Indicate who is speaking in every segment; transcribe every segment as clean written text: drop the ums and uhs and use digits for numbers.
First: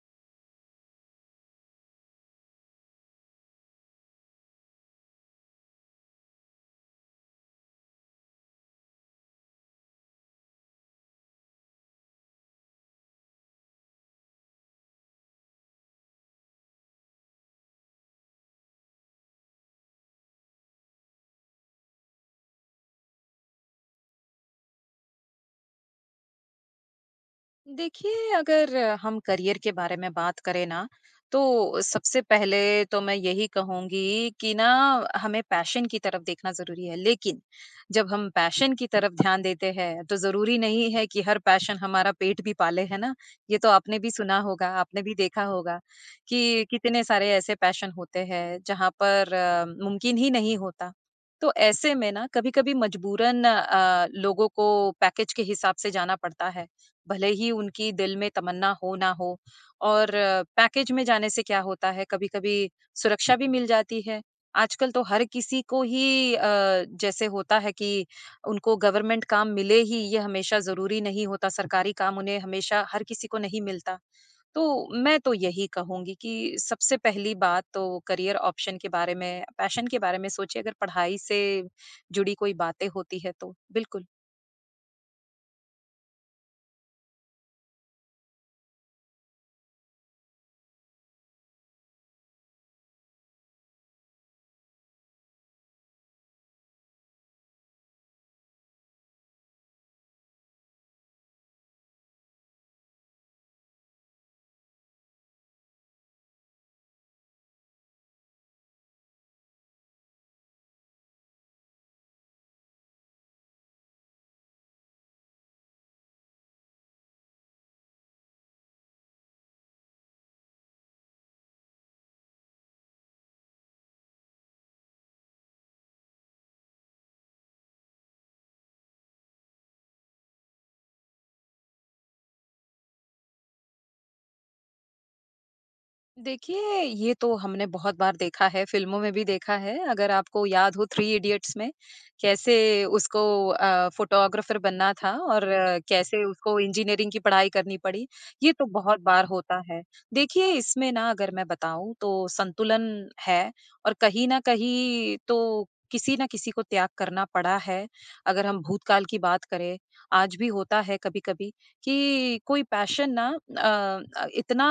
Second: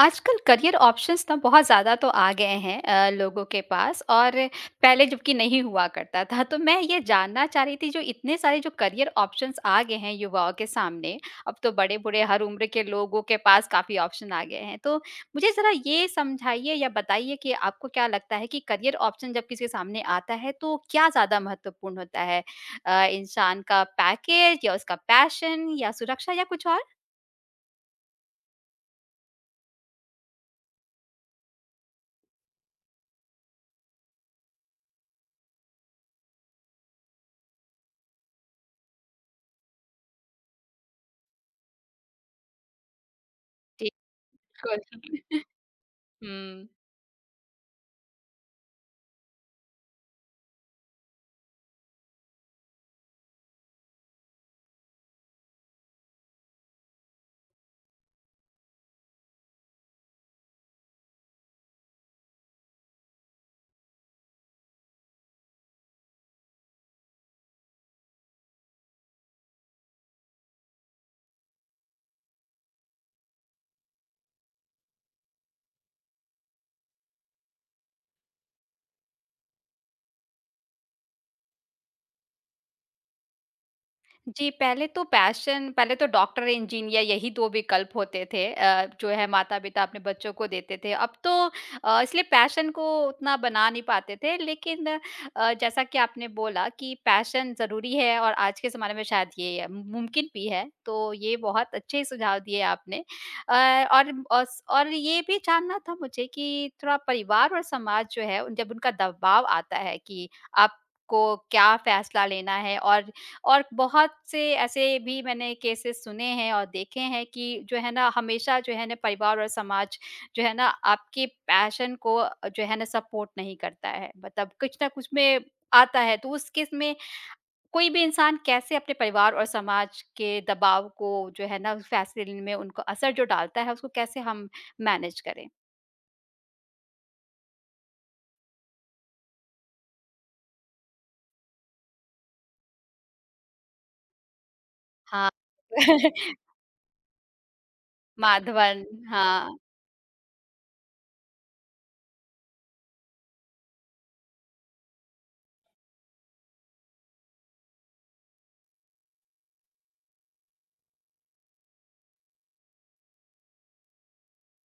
Speaker 1: आजकल career options ना बहुत ज़्यादा तो आ गए हैं, लोगों के पास और पहले जबकि नहीं हुआ करता था। तो मैं ये जानना चाह रही थी जो इतने सारे जो करियर ऑप्शंस आ गए हैं युवाओं के सामने, अब तो बड़े-बूढ़े हर उम्र के लोगों के पास काफ़ी ऑप्शन आ गए हैं। तो मुझे ज़रा ये समझाइए या बताइए कि आपको क्या लगता है कि करियर ऑप्शन जब किसी के सामने आता है तो क्या ज़्यादा महत्वपूर्ण होता है? इंसान का पैकेज या उसका पैशन या सुरक्षा या कुछ और?
Speaker 2: देखिए, अगर हम करियर के बारे में बात करें ना, तो सबसे पहले तो मैं यही कहूँगी कि ना हमें पैशन की तरफ देखना ज़रूरी है। लेकिन जब हम पैशन की तरफ ध्यान देते हैं, तो ज़रूरी नहीं है कि हर पैशन हमारा पेट भी पाले, है ना? ये तो
Speaker 1: जी,
Speaker 2: आपने भी सुना होगा, आपने भी
Speaker 1: बिल्कुल।
Speaker 2: देखा होगा कि
Speaker 1: हुँ।
Speaker 2: कितने सारे ऐसे पैशन होते हैं, जहाँ पर मुमकिन ही नहीं होता। तो ऐसे में ना कभी-कभी मजबूरन लोगों को पैकेज के हिसाब से जाना पड़ता है। भले ही उनकी दिल में तमन्ना हो ना हो और पैकेज में जाने से क्या होता है कभी-कभी सुरक्षा भी मिल जाती है। आजकल तो हर किसी को ही जैसे होता है कि उनको गवर्नमेंट काम मिले ही ये हमेशा ज़रूरी नहीं होता, सरकारी काम उन्हें हमेशा हर किसी को नहीं मिलता। तो मैं तो यही कहूँगी कि सबसे पहली बात तो करियर ऑप्शन के बारे में, पैशन के बारे में सोचिए अगर पढ़ाई से जुड़ी कोई बातें होती है तो। बिल्कुल।
Speaker 1: जी, पहले तो डॉक्टर, इंजीनियर यही 2 विकल्प होते थे, जो है माता-पिता अपने बच्चों को देते थे। अब तो इसलिए पैशन को उतना बना नहीं पाते थे, लेकिन जैसा कि आपने बोला कि पैशन ज़रूरी है और आज के ज़माने में शायद ये है, मुमकिन भी है, तो ये बहुत अच्छे सुझाव दिए आपने। अ, और और ये भी जानना था मुझे कि थोड़ा परिवार और समाज जो है, जब उनका दबाव आता है कि आपको क्या फैसला लेना है, और बहुत से ऐसे भी मैंने केसेस सुने हैं और देखे हैं कि जो है ना हमेशा जो है ना परिवार और समाज जो है ना आपके पैशन को जो है ना सपोर्ट नहीं करता है, मतलब कुछ ना कुछ में आता है, तो उस केस में कोई भी इंसान कैसे अपने परिवार और समाज के दबाव को जो है ना उस फैसले लेने में उनको असर जो डालता है उसको कैसे हम मैनेज करें?
Speaker 2: देखिए, ये तो हमने बहुत बार देखा है, फ़िल्मों में भी देखा है। अगर आपको याद हो थ्री इडियट्स में कैसे उसको फ़ोटोग्राफ़र बनना था
Speaker 1: हाँ,
Speaker 2: और कैसे उसको इंजीनियरिंग की पढ़ाई करनी पड़ी, ये तो
Speaker 1: माधवन,
Speaker 2: बहुत बार
Speaker 1: हाँ।
Speaker 2: होता है। देखिए, इसमें ना अगर मैं बताऊँ तो संतुलन है और कहीं न कहीं तो किसी न किसी को त्याग करना पड़ा है। अगर हम भूतकाल की बात करें, आज भी होता है कभी-कभी कि कोई पैशन ना इतना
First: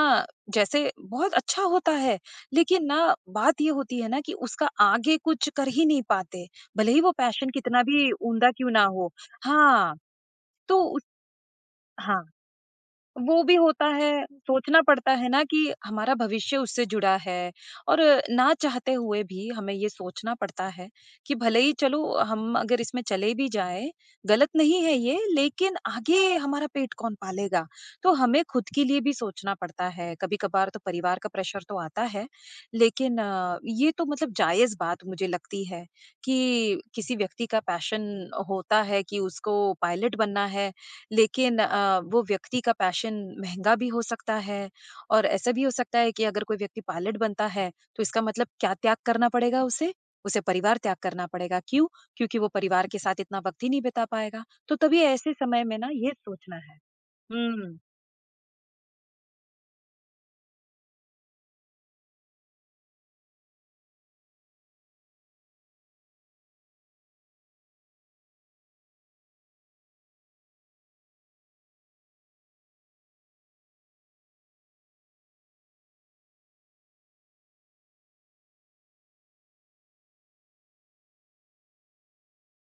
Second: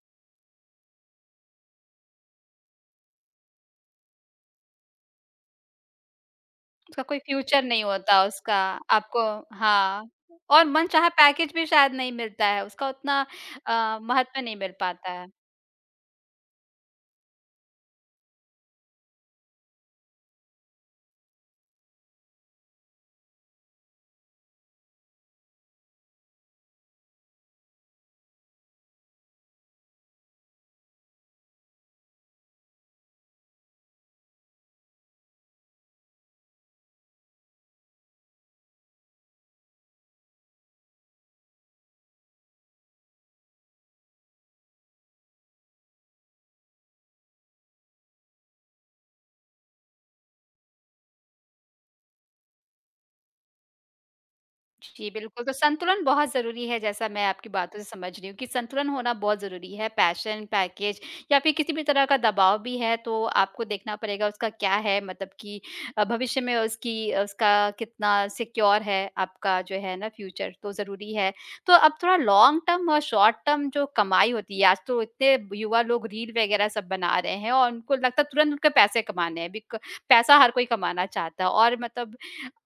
Speaker 2: जैसे बहुत अच्छा होता है, लेकिन ना बात ये होती है ना कि उसका आगे कुछ कर ही नहीं पाते, भले ही
Speaker 1: उसका
Speaker 2: वो
Speaker 1: कोई
Speaker 2: पैशन
Speaker 1: फ्यूचर
Speaker 2: कितना
Speaker 1: नहीं
Speaker 2: भी
Speaker 1: होता,
Speaker 2: उम्दा
Speaker 1: उसका
Speaker 2: क्यों ना हो।
Speaker 1: आपको,
Speaker 2: हाँ,
Speaker 1: हाँ, और
Speaker 2: तो उस,
Speaker 1: मनचाहा पैकेज भी शायद नहीं
Speaker 2: हाँ।
Speaker 1: मिलता है, उसका उतना
Speaker 2: वो भी होता है,
Speaker 1: महत्व नहीं मिल
Speaker 2: सोचना
Speaker 1: पाता
Speaker 2: पड़ता
Speaker 1: है।
Speaker 2: है ना कि हमारा भविष्य उससे जुड़ा है और ना चाहते हुए भी हमें ये सोचना पड़ता है कि भले ही चलो हम अगर इसमें चले भी जाएँ, गलत नहीं है ये लेकिन आगे हमारा पेट कौन पालेगा? तो हमें खुद के लिए भी सोचना पड़ता है, कभी-कभार तो परिवार का प्रेशर तो आता है, लेकिन ये तो मतलब जायज़ बात मुझे लगती है कि किसी व्यक्ति का पैशन होता है कि उसको पायलट बनना है लेकिन वो व्यक्ति का पैशन महँगा भी हो सकता है और ऐसा भी हो सकता है कि अगर कोई व्यक्ति पायलट बनता है, तो इसका मतलब क्या त्याग करना पड़ेगा उसे? उसे परिवार त्याग करना पड़ेगा, क्यों? क्योंकि वो परिवार के साथ इतना वक़्त ही नहीं बिता पाएगा। तो तभी
Speaker 1: जी,
Speaker 2: ऐसे
Speaker 1: बिल्कुल, तो
Speaker 2: समय में ना
Speaker 1: संतुलन
Speaker 2: ये
Speaker 1: बहुत
Speaker 2: सोचना
Speaker 1: ज़रूरी
Speaker 2: है।
Speaker 1: है, जैसा मैं आपकी
Speaker 2: हुँ।
Speaker 1: बातों से समझ रही हूँ कि संतुलन होना बहुत ज़रूरी है। पैशन, पैकेज या फिर किसी भी तरह का दबाव भी है, तो आपको देखना पड़ेगा उसका क्या है, मतलब कि भविष्य में उसकी उसका कितना सिक्योर है आपका जो है ना फ्यूचर, तो ज़रूरी है। तो अब थोड़ा लॉन्ग टर्म और शॉर्ट टर्म जो कमाई होती है, आज तो इतने युवा लोग रील वग़ैरह सब बना रहे हैं और उनको लगता है तुरंत उनके पैसे कमाने हैं, बिक पैसा हर कोई कमाना चाहता है और मतलब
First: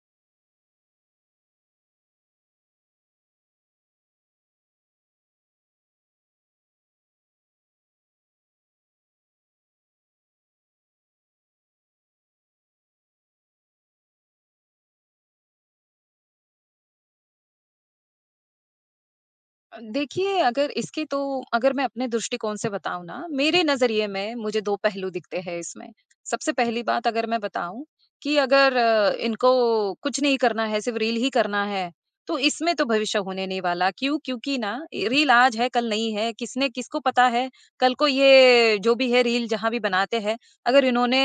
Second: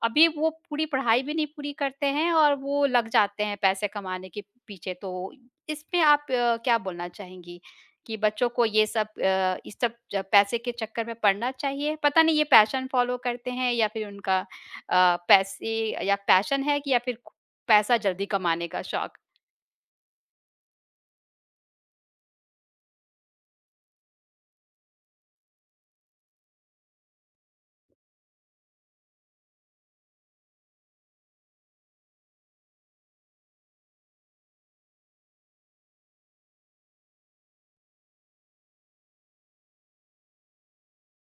Speaker 1: अभी वो पूरी पढ़ाई भी नहीं पूरी करते हैं और वो लग जाते हैं पैसे कमाने के पीछे। तो इसमें आप क्या बोलना चाहेंगी कि बच्चों को ये सब अ, इस सब ज पैसे के चक्कर में पड़ना चाहिए? पता नहीं ये पैशन फ़ॉलो करते हैं या फिर उनका पैसे या पैशन है कि या फिर पैसा जल्दी कमाने का शौक?
Speaker 2: देखिए, अगर इसके तो अगर मैं अपने दृष्टिकोण से बताऊँ ना, मेरे नज़रिए में मुझे 2 पहलू दिखते हैं इसमें। सबसे पहली बात अगर मैं बताऊँ कि अगर इनको कुछ नहीं करना है, सिर्फ़ रील ही करना है, तो इसमें तो भविष्य होने नहीं वाला। क्यों? क्योंकि ना ए, रील आज है, कल नहीं है। किसने किसको पता है, कल को ये जो भी है रील जहाँ भी बनाते हैं, अगर इन्होंने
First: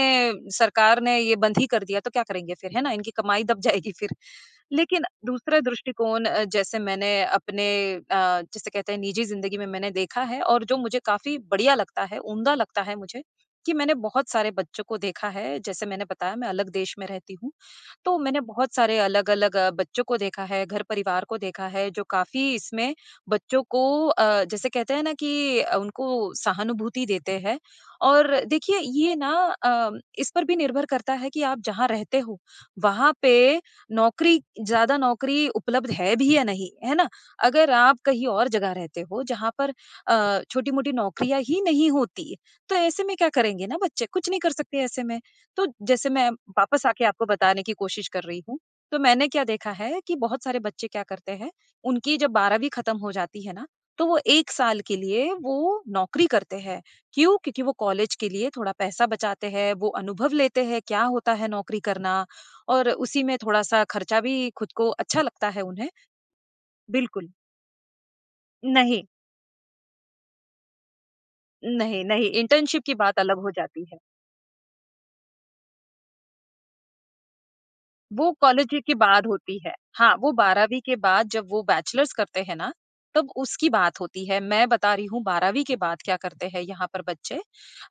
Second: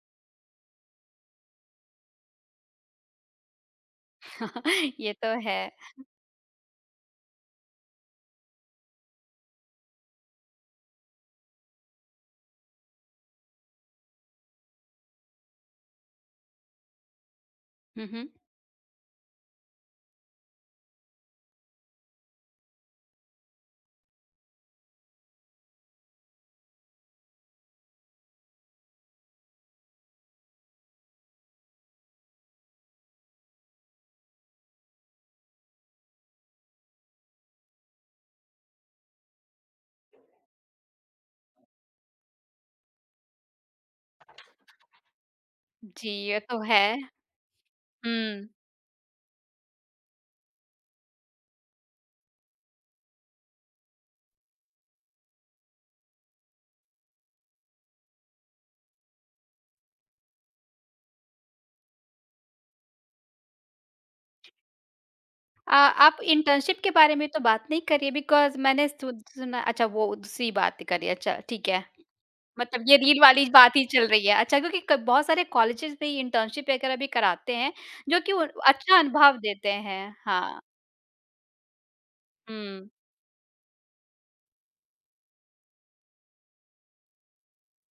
Speaker 2: सरकार ने ये बंद ही कर दिया तो क्या करेंगे फिर, है ना? इनकी कमाई दब जाएगी फिर। लेकिन
Speaker 1: ये तो है।
Speaker 2: दूसरा दृष्टिकोण जैसे मैंने अपने जिसे कहते हैं निजी जिंदगी में मैंने देखा है और जो मुझे काफ़ी बढ़िया लगता है, उम्दा लगता है मुझे, कि मैंने बहुत सारे बच्चों को देखा है, जैसे मैंने बताया मैं अलग देश में रहती हूँ।
Speaker 1: हुँ,
Speaker 2: तो
Speaker 1: हुँ।
Speaker 2: मैंने बहुत सारे अलग-अलग बच्चों को देखा है, घर परिवार को देखा है जो काफ़ी इसमें बच्चों को जैसे कहते हैं ना कि उनको सहानुभूति देते हैं और देखिए ये ना अ, इस पर भी निर्भर करता है कि आप जहाँ रहते हो, वहाँ पे नौकरी ज़्यादा नौकरी उपलब्ध है भी या नहीं, है ना? अगर आप कहीं और जगह रहते हो जहाँ पर छोटी-मोटी नौकरियाँ ही नहीं होती, तो ऐसे में क्या करेंगे ना बच्चे? कुछ नहीं कर सकते ऐसे में। तो
Speaker 1: जी,
Speaker 2: जैसे मैं
Speaker 1: ये तो है।
Speaker 2: वापस आके आपको बताने की कोशिश कर रही
Speaker 1: हुँ।
Speaker 2: हूँ, तो मैंने क्या देखा है कि बहुत सारे बच्चे क्या करते हैं, उनकी जब 12वीं खत्म हो जाती है ना, तो वो 1 साल के लिए वो नौकरी करते हैं। क्यों? क्योंकि वो कॉलेज के लिए थोड़ा पैसा बचाते हैं, वो अनुभव लेते हैं, क्या होता है नौकरी करना और उसी में थोड़ा-सा खर्चा भी खुद को अच्छा लगता है उन्हें।
Speaker 1: आप इंटर्नशिप के बारे में
Speaker 2: बिल्कुल,
Speaker 1: तो बात नहीं करिए, बिकॉज़ मैंने
Speaker 2: नहीं,
Speaker 1: सु सुना अच्छा वो दूसरी बात करी, अच्छा ठीक है।
Speaker 2: नहीं, नहीं, इंटर्नशिप
Speaker 1: मतलब
Speaker 2: की
Speaker 1: ये
Speaker 2: बात
Speaker 1: रील
Speaker 2: अलग
Speaker 1: वाली
Speaker 2: हो
Speaker 1: बात ही
Speaker 2: जाती है।
Speaker 1: चल रही है। अच्छा, क्योंकि क बहुत सारे कॉलेजेज़ में ये इंटर्नशिप वगैरह भी कराते हैं, जो
Speaker 2: वो
Speaker 1: कि उन
Speaker 2: कॉलेज के
Speaker 1: अच्छा
Speaker 2: बाद
Speaker 1: अनुभव
Speaker 2: होती
Speaker 1: देते
Speaker 2: है।
Speaker 1: हैं।
Speaker 2: हाँ, वो
Speaker 1: हाँ,
Speaker 2: 12वीं के बाद जब वो बैचलर्स करते हैं ना,
Speaker 1: हुँ।
Speaker 2: तब उसकी बात होती है। मैं बता रही हूँ 12वीं के बाद क्या करते हैं यहाँ पर बच्चे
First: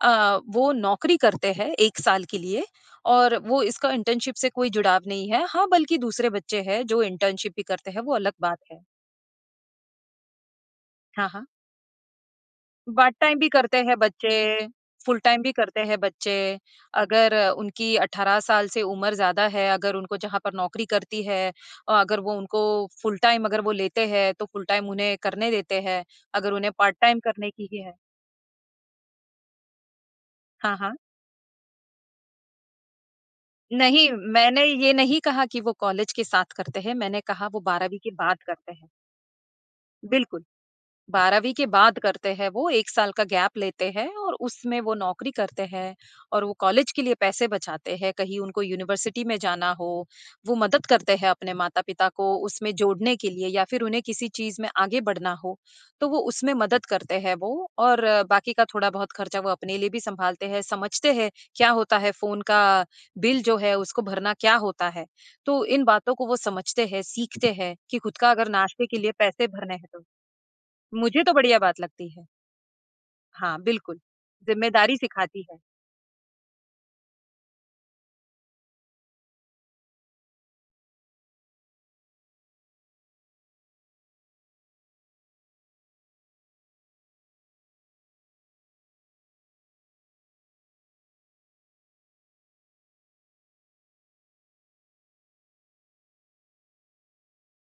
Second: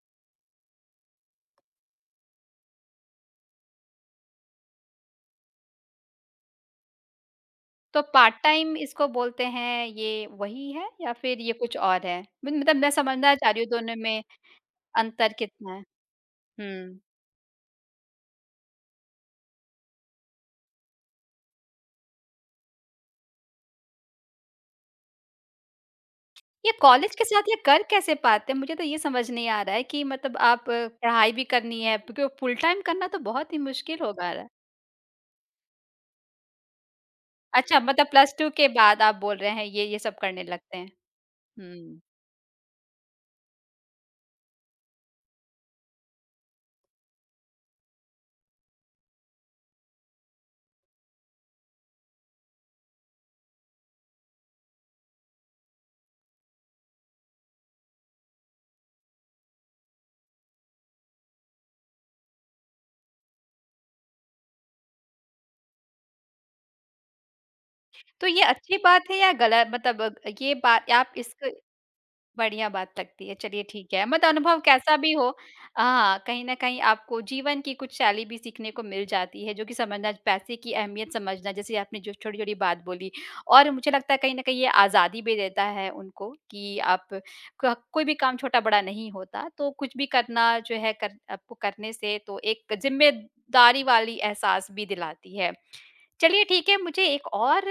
Speaker 2: वो नौकरी करते हैं 1 साल के लिए और वो इसका इंटर्नशिप से कोई जुड़ाव नहीं है। हाँ, बल्कि दूसरे बच्चे हैं जो इंटर्नशिप भी करते
Speaker 1: तो
Speaker 2: हैं, वो अलग
Speaker 1: पार्ट
Speaker 2: बात
Speaker 1: टाइम
Speaker 2: है।
Speaker 1: इसको बोलते हैं, ये वही है या
Speaker 2: हाँ,
Speaker 1: फिर
Speaker 2: हाँ।
Speaker 1: ये कुछ और है? म मतलब मैं
Speaker 2: पार्ट
Speaker 1: समझना
Speaker 2: टाइम भी
Speaker 1: चाह रही हूँ
Speaker 2: करते
Speaker 1: दोनों
Speaker 2: हैं
Speaker 1: में
Speaker 2: बच्चे, फुल
Speaker 1: अंतर
Speaker 2: टाइम भी
Speaker 1: कितना
Speaker 2: करते
Speaker 1: है?
Speaker 2: हैं बच्चे।
Speaker 1: हुँ।
Speaker 2: अगर उनकी 18 साल से उम्र ज़्यादा है, अगर उनको जहाँ पर नौकरी करती है और अगर वो उनको फुल टाइम अगर वो लेते हैं, तो फुल टाइम उन्हें करने देते हैं। अगर
Speaker 1: ये
Speaker 2: उन्हें पार्ट
Speaker 1: कॉलेज
Speaker 2: टाइम
Speaker 1: के साथ
Speaker 2: करने
Speaker 1: ये
Speaker 2: की
Speaker 1: कर
Speaker 2: ही है,
Speaker 1: कैसे पाते हैं? मुझे तो ये समझ नहीं आ रहा है कि मतलब आप
Speaker 2: हाँ, हाँ।
Speaker 1: पढ़ाई भी करनी है, क्योंकि फुल टाइम करना तो बहुत ही मुश्किल
Speaker 2: नहीं,
Speaker 1: होगा रहा,
Speaker 2: मैंने ये नहीं कहा कि वो कॉलेज के साथ करते हैं, मैंने कहा वो
Speaker 1: अच्छा
Speaker 2: 12वीं
Speaker 1: मतलब
Speaker 2: के
Speaker 1: प्लस
Speaker 2: बाद
Speaker 1: टू के
Speaker 2: करते हैं।
Speaker 1: बाद आप बोल रहे हैं ये सब करने
Speaker 2: बिल्कुल।
Speaker 1: लगते हैं।
Speaker 2: 12वीं के बाद
Speaker 1: हुँ।
Speaker 2: करते हैं वो, 1 साल का गैप लेते हैं और उसमें वो नौकरी करते हैं और वो कॉलेज के लिए पैसे बचाते हैं, कहीं उनको यूनिवर्सिटी में जाना हो, वो मदद करते हैं अपने माता-पिता को उसमें जोड़ने के लिए या फिर उन्हें किसी चीज़ में आगे बढ़ना हो, तो वो उसमें मदद करते हैं वो और बाकी का थोड़ा-बहुत खर्चा वो अपने लिए भी सँभालते हैं, समझते हैं क्या होता है फ़ोन का बिल जो है उसको भरना क्या होता है। तो इन बातों को वो समझते हैं, सीखते हैं कि खुद
Speaker 1: तो
Speaker 2: का
Speaker 1: ये
Speaker 2: अगर
Speaker 1: अच्छी
Speaker 2: नाश्ते के
Speaker 1: बात
Speaker 2: लिए
Speaker 1: है या
Speaker 2: पैसे
Speaker 1: गलत,
Speaker 2: भरने हैं
Speaker 1: मतलब
Speaker 2: तो
Speaker 1: ये बात आप
Speaker 2: मुझे तो
Speaker 1: इस
Speaker 2: बढ़िया बात लगती है।
Speaker 1: बढ़िया बात लगती है।
Speaker 2: हाँ,
Speaker 1: चलिए ठीक
Speaker 2: बिल्कुल,
Speaker 1: है, मत अनुभव कैसा
Speaker 2: ज़िम्मेदारी
Speaker 1: भी हो,
Speaker 2: सिखाती है।
Speaker 1: हाँ, कहीं न कहीं आपको जीवन की कुछ शैली भी सीखने को मिल जाती है, जो कि समझना पैसे की अहमियत समझना, जैसे आपने जो छोटी-छोटी बात बोली और मुझे लगता है कहीं न कहीं ये आज़ादी भी देता है उनको कि आप क कोई भी काम छोटा-बड़ा नहीं होता, तो कुछ भी करना जो है कर आपको करने से तो एक ज़िम्मेदारी वाली एहसास भी दिलाती है। चलिए ठीक है, मुझे एक और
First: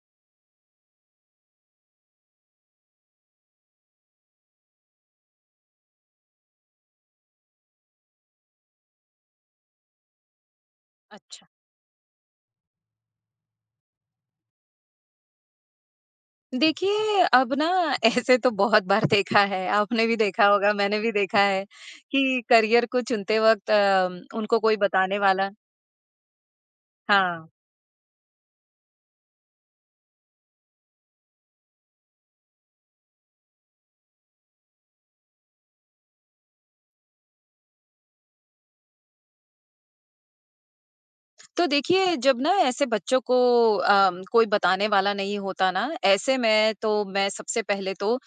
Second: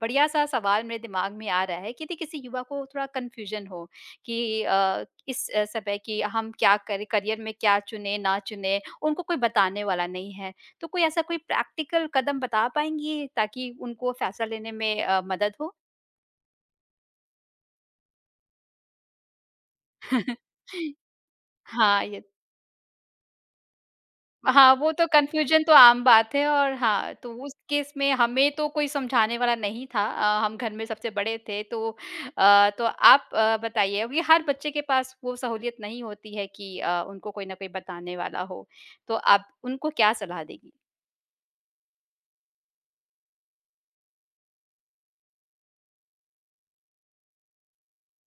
Speaker 1: बढ़िया-सा सवाल मेरे दिमाग में आ रहा है कि यदि किसी युवा को थोड़ा कन्फ्यूज़न हो कि इस समय कि हम क्या करें, करियर में क्या चुनें, ना चुनें, उनको कोई बताने वाला नहीं है। तो कोई ऐसा कोई
Speaker 2: अच्छा।
Speaker 1: प्रैक्टिकल कदम बता पाएँगी ताकि उनको फैसला लेने में मदद हो?
Speaker 2: देखिए, अब ना ऐसे तो बहुत बार देखा है, आपने भी देखा होगा, मैंने भी देखा है
Speaker 1: हाँ, ये,
Speaker 2: कि करियर को चुनते वक़्त उनको
Speaker 1: हाँ,
Speaker 2: कोई
Speaker 1: वो तो,
Speaker 2: बताने वाला,
Speaker 1: कन्फ्यूज़न तो आम बात है और हाँ, तो
Speaker 2: हाँ,
Speaker 1: उस केस में हमें तो कोई समझाने वाला नहीं था, हम घर में सबसे बड़े थे, तो तो आप बताइए, क्योंकि हर बच्चे के पास वो सहूलियत नहीं होती है कि उनको कोई ना कोई बताने वाला हो, तो आप उनको क्या सलाह देंगी?
Speaker 2: तो देखिए जब ना ऐसे बच्चों को कोई बताने वाला नहीं होता ना, ऐसे में तो मैं सबसे पहले तो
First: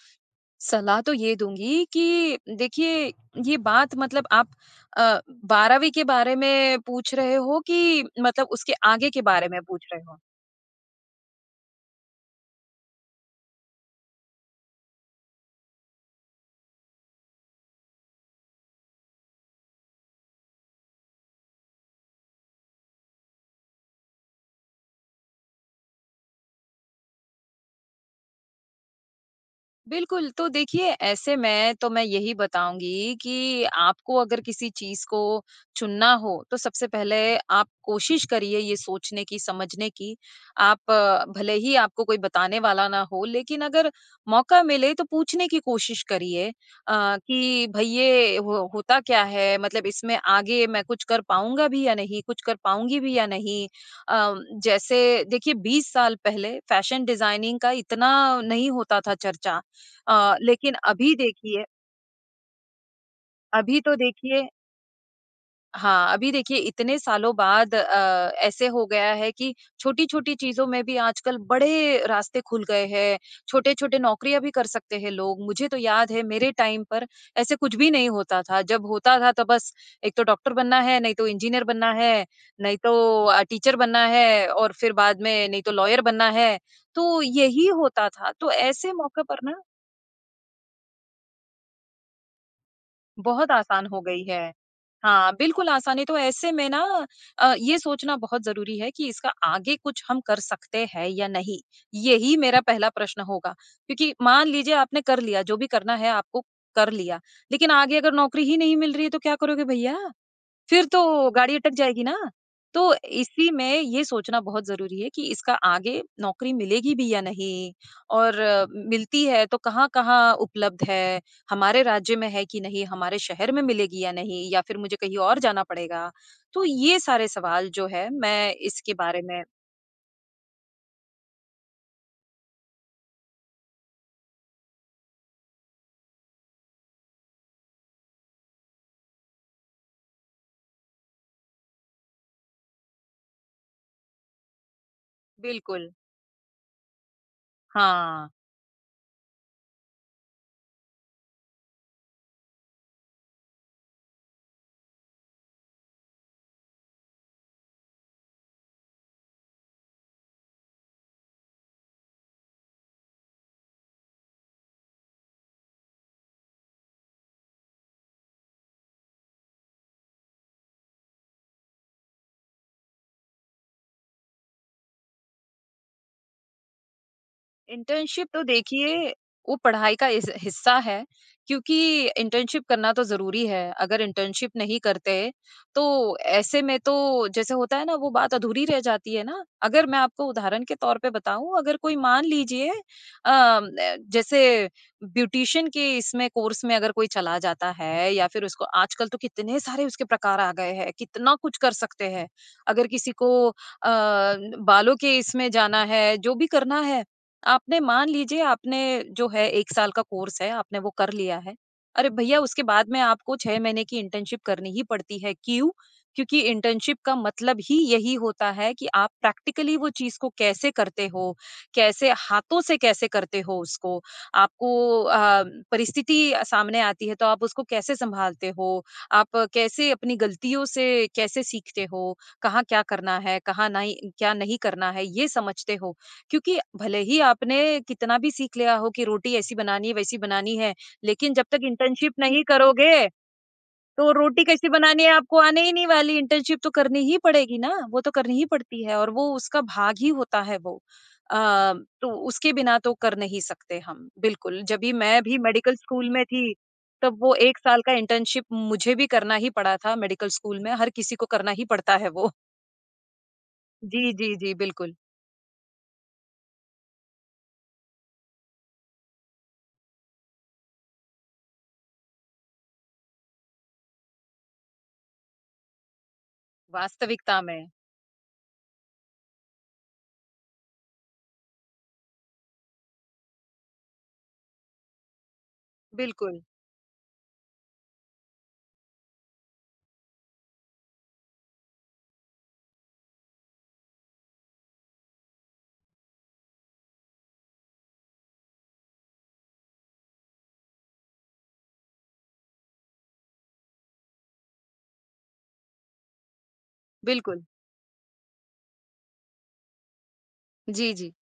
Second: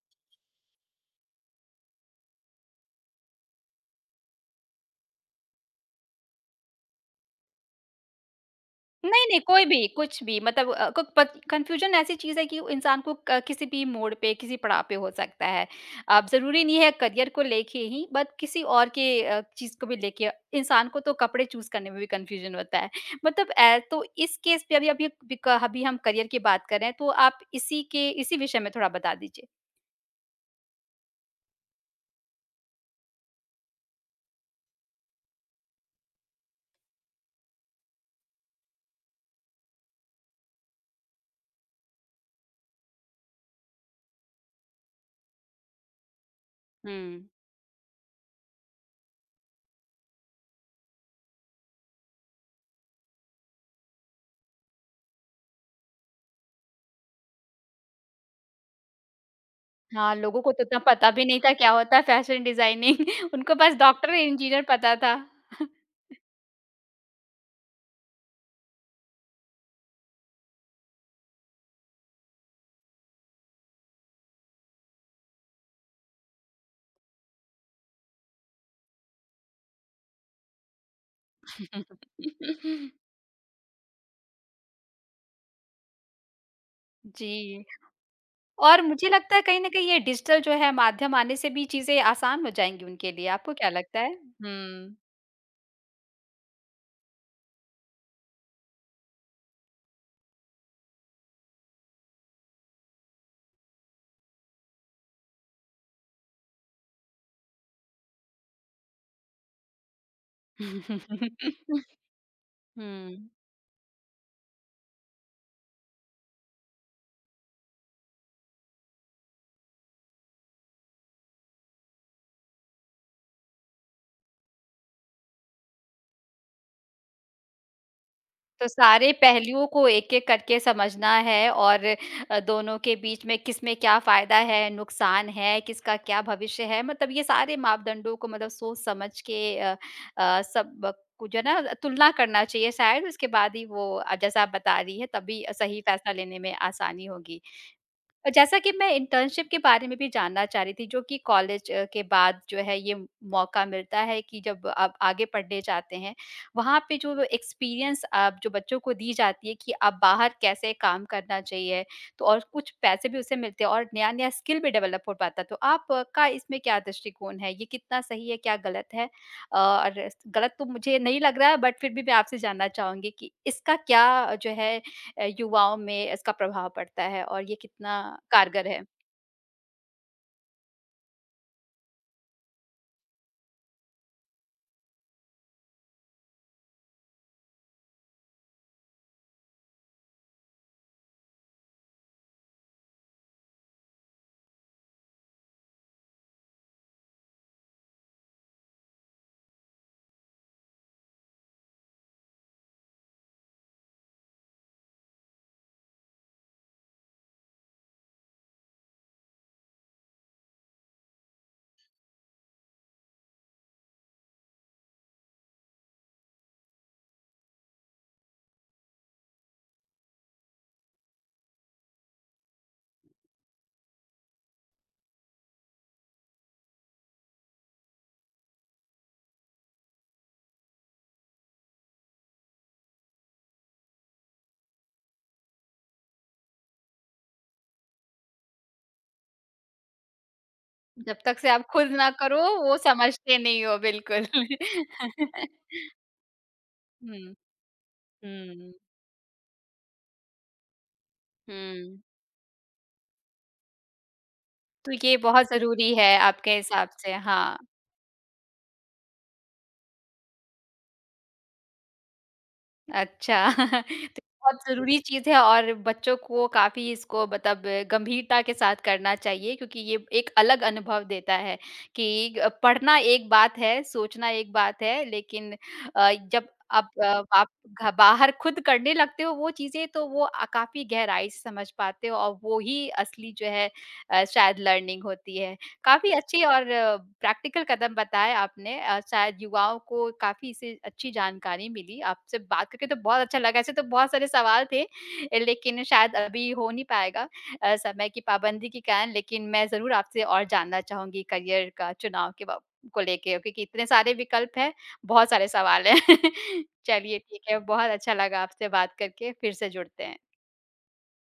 Speaker 2: सलाह तो ये दूँगी कि देखिए, ये बात मतलब आप अ, 12वीं के बारे में पूछ रहे हो कि मतलब उसके आगे के
Speaker 1: नहीं, नहीं,
Speaker 2: बारे में
Speaker 1: कोई भी,
Speaker 2: पूछ रहे हो?
Speaker 1: कुछ भी, मतलब अ, क प कन्फ्यूज़न ऐसी चीज़ है कि इंसान को क किसी भी मोड़ पे, किसी पड़ाव पे हो सकता है। अब ज़रूरी नहीं है करियर को लेके ही, बट किसी और के चीज़ को भी लेके इंसान को तो कपड़े चूज़ करने में भी कन्फ्यूज़न होता है। मतलब ए तो इस केस पे अभी अभी बिक अभी हम करियर की बात कर रहे हैं, तो आप इसी के इसी विषय में थोड़ा बता दीजिए।
Speaker 2: बिल्कुल, तो देखिए ऐसे में तो मैं यही बताऊँगी कि आपको अगर किसी चीज़ को चुनना हो, तो सबसे पहले आप कोशिश करिए ये सोचने की, समझने की। आप भले ही आपको कोई बताने वाला ना हो, लेकिन अगर मौका मिले तो पूछने की कोशिश करिए
Speaker 1: हुँ।
Speaker 2: कि भई ये हो होता क्या है? मतलब इसमें आगे मैं कुछ कर पाऊँगा भी या नहीं? कुछ कर पाऊँगी भी या नहीं? अ, जैसे देखिए 20 साल पहले फैशन डिज़ाइनिंग का इतना नहीं होता था चर्चा।
Speaker 1: हाँ, लोगों को तो
Speaker 2: लेकिन
Speaker 1: इतना पता
Speaker 2: अभी
Speaker 1: भी नहीं था
Speaker 2: देखिए
Speaker 1: क्या होता है फैशन डिज़ाइनिंग। उनको बस
Speaker 2: अभी तो
Speaker 1: डॉक्टर,
Speaker 2: देखिए
Speaker 1: इंजीनियर पता था।
Speaker 2: हाँ, अभी देखिए इतने सालों बाद ऐसे हो गया है कि छोटी-छोटी चीज़ों में भी आजकल बड़े रास्ते खुल गए हैं, छोटे-छोटे नौकरियाँ भी कर सकते हैं लोग। मुझे तो याद है मेरे टाइम पर ऐसे कुछ भी नहीं होता था, जब होता था तो बस एक तो डॉक्टर बनना है, नहीं तो इंजीनियर बनना है, नहीं तो टीचर बनना है और फिर बाद में नहीं तो लॉयर बनना है, तो
Speaker 1: जी।
Speaker 2: यही होता था। तो
Speaker 1: और
Speaker 2: ऐसे
Speaker 1: मुझे
Speaker 2: मौके
Speaker 1: लगता
Speaker 2: पर
Speaker 1: है कहीं
Speaker 2: ना
Speaker 1: न कहीं ये डिजिटल जो है माध्यम आने से भी चीज़ें आसान हो जाएँगी उनके लिए,
Speaker 2: बहुत
Speaker 1: आपको क्या
Speaker 2: आसान
Speaker 1: लगता
Speaker 2: हो
Speaker 1: है?
Speaker 2: गई है।
Speaker 1: हुँ।
Speaker 2: हाँ, बिल्कुल आसानी तो ऐसे में ना ये सोचना बहुत ज़रूरी है कि इसका आगे कुछ हम कर सकते हैं या नहीं? यही मेरा पहला प्रश्न होगा। क्योंकि मान लीजिए आपने कर लिया, जो भी करना है आपको कर लिया, लेकिन आगे अगर नौकरी ही नहीं मिल रही है तो क्या करोगे भैया? फिर तो गाड़ी अटक जाएगी ना। तो
Speaker 1: हुँ।
Speaker 2: इसी में ये सोचना बहुत ज़रूरी है कि इसका आगे नौकरी मिलेगी भी या नहीं और मिलती है तो कहाँ-कहाँ उपलब्ध है, हमारे राज्य में है कि नहीं, हमारे शहर में मिलेगी या नहीं या फिर मुझे कहीं और जाना पड़ेगा। तो ये सारे सवाल जो है मैं
Speaker 1: तो
Speaker 2: इसके
Speaker 1: सारे
Speaker 2: बारे में
Speaker 1: पहलुओं को एक-एक करके समझना है और दोनों के बीच में किसमें क्या फ़ायदा है, नुकसान है, किसका क्या भविष्य है, मतलब ये सारे मापदंडों को मतलब सोच-समझ के सब को जो है ना तुलना करना चाहिए, शायद उसके बाद ही वो जैसा आप बता रही हैं तभी सही
Speaker 2: बिल्कुल,
Speaker 1: फैसला लेने में आसानी होगी।
Speaker 2: हाँ।
Speaker 1: जैसा कि मैं इंटर्नशिप के बारे में भी जानना चाह रही थी, जो कि कॉलेज के बाद जो है ये मौका मिलता है कि जब आप आगे पढ़ने जाते हैं, वहाँ पे जो एक्सपीरियंस आप जो बच्चों को दी जाती है कि आप बाहर कैसे काम करना चाहिए, तो और कुछ पैसे भी उससे मिलते हैं और नया-नया स्किल भी डेवलप हो पाता है। तो आपका इसमें क्या दृष्टिकोण है? ये कितना सही है, क्या गलत है? और गलत तो मुझे नहीं लग रहा है, बट फिर भी मैं आपसे जानना चाहूँगी कि इसका क्या जो है युवाओं में इसका प्रभाव पड़ता है और ये कितना
Speaker 2: इंटर्नशिप तो
Speaker 1: कारगर है।
Speaker 2: देखिए वो पढ़ाई का हिस्सा है क्योंकि इंटर्नशिप करना तो जरूरी है अगर इंटर्नशिप नहीं करते तो ऐसे में तो जैसे होता है ना वो बात अधूरी रह जाती है ना अगर मैं आपको उदाहरण के तौर पे बताऊं अगर कोई मान लीजिए जैसे ब्यूटिशियन के इसमें कोर्स में अगर कोई चला जाता है या फिर उसको आजकल तो कितने सारे उसके प्रकार आ गए हैं कितना कुछ कर सकते हैं अगर किसी को बालों के इसमें जाना है जो भी करना है आपने मान लीजिए आपने जो है 1 साल का कोर्स है, आपने वो कर लिया है। अरे भैया उसके बाद में आपको 6 महीने की इंटर्नशिप करनी ही पड़ती है, क्यों? क्योंकि इंटर्नशिप का मतलब ही यही होता है कि आप प्रैक्टिकली वो चीज़ को कैसे करते हो, कैसे हाथों से कैसे करते हो उसको, आपको अ, परिस्थिति सामने आती है तो आप उसको कैसे सँभालते हो, आप कैसे अपनी गलतियों से कैसे सीखते हो, कहाँ क्या करना है, कहाँ नहीं क्या नहीं करना है, ये समझते हो। क्योंकि भले ही आपने कितना भी सीख लिया हो कि रोटी ऐसी बनानी है, वैसी बनानी है,
Speaker 1: जब
Speaker 2: लेकिन
Speaker 1: तक
Speaker 2: जब
Speaker 1: से
Speaker 2: तक
Speaker 1: आप खुद ना
Speaker 2: इंटर्नशिप
Speaker 1: करो
Speaker 2: नहीं
Speaker 1: वो
Speaker 2: करोगे,
Speaker 1: समझते नहीं हो,
Speaker 2: तो
Speaker 1: बिल्कुल।
Speaker 2: रोटी कैसी बनानी है आपको आने ही नहीं वाली, इंटर्नशिप तो करनी ही
Speaker 1: हुँ,
Speaker 2: पड़ेगी ना, वो तो करनी ही
Speaker 1: हुँ,
Speaker 2: पड़ती है और वो उसका भाग ही होता है वो। अ,
Speaker 1: हुँ।
Speaker 2: तो उसके बिना तो कर नहीं सकते हम, बिल्कुल।
Speaker 1: तो
Speaker 2: जभी
Speaker 1: ये
Speaker 2: मैं भी
Speaker 1: बहुत
Speaker 2: मेडिकल
Speaker 1: ज़रूरी
Speaker 2: स्कूल
Speaker 1: है
Speaker 2: में थी,
Speaker 1: आपके हिसाब से,
Speaker 2: तब वो
Speaker 1: हाँ।
Speaker 2: 1 साल का इंटर्नशिप मुझे भी करना ही पड़ा था मेडिकल स्कूल में, हर किसी को करना ही पड़ता है वो।
Speaker 1: अच्छा।
Speaker 2: जी,
Speaker 1: तो
Speaker 2: जी, जी,
Speaker 1: बहुत
Speaker 2: बिल्कुल,
Speaker 1: ज़रूरी चीज़ है और बच्चों को काफ़ी इसको मतलब गंभीरता के साथ करना चाहिए, क्योंकि ये एक अलग अनुभव देता है कि पढ़ना एक बात है, सोचना एक बात है, लेकिन जब आप अ,
Speaker 2: वास्तविकता
Speaker 1: आप
Speaker 2: में।
Speaker 1: घ बाहर खुद करने लगते हो वो चीज़ें, तो वो काफ़ी गहराई से समझ पाते हो और वो ही असली जो है शायद लर्निंग होती है। काफ़ी
Speaker 2: बिल्कुल,
Speaker 1: अच्छे और प्रैक्टिकल कदम बताए आपने, शायद युवाओं को काफ़ी इससे अच्छी जानकारी मिली। आपसे बात करके तो बहुत अच्छा लगा, ऐसे तो बहुत सारे सवाल थे, लेकिन शायद अभी हो नहीं पाएगा, समय की पाबंदी के कारण, लेकिन मैं ज़रूर आपसे और जानना चाहूँगी करियर का चुनाव के बा को लेके, क्योंकि इतने सारे विकल्प हैं, बहुत सारे सवाल हैं। चलिए ठीक
Speaker 2: बिल्कुल।
Speaker 1: है, बहुत अच्छा लगा आपसे बात करके, फिर से जुड़ते हैं।
Speaker 2: जी, जी।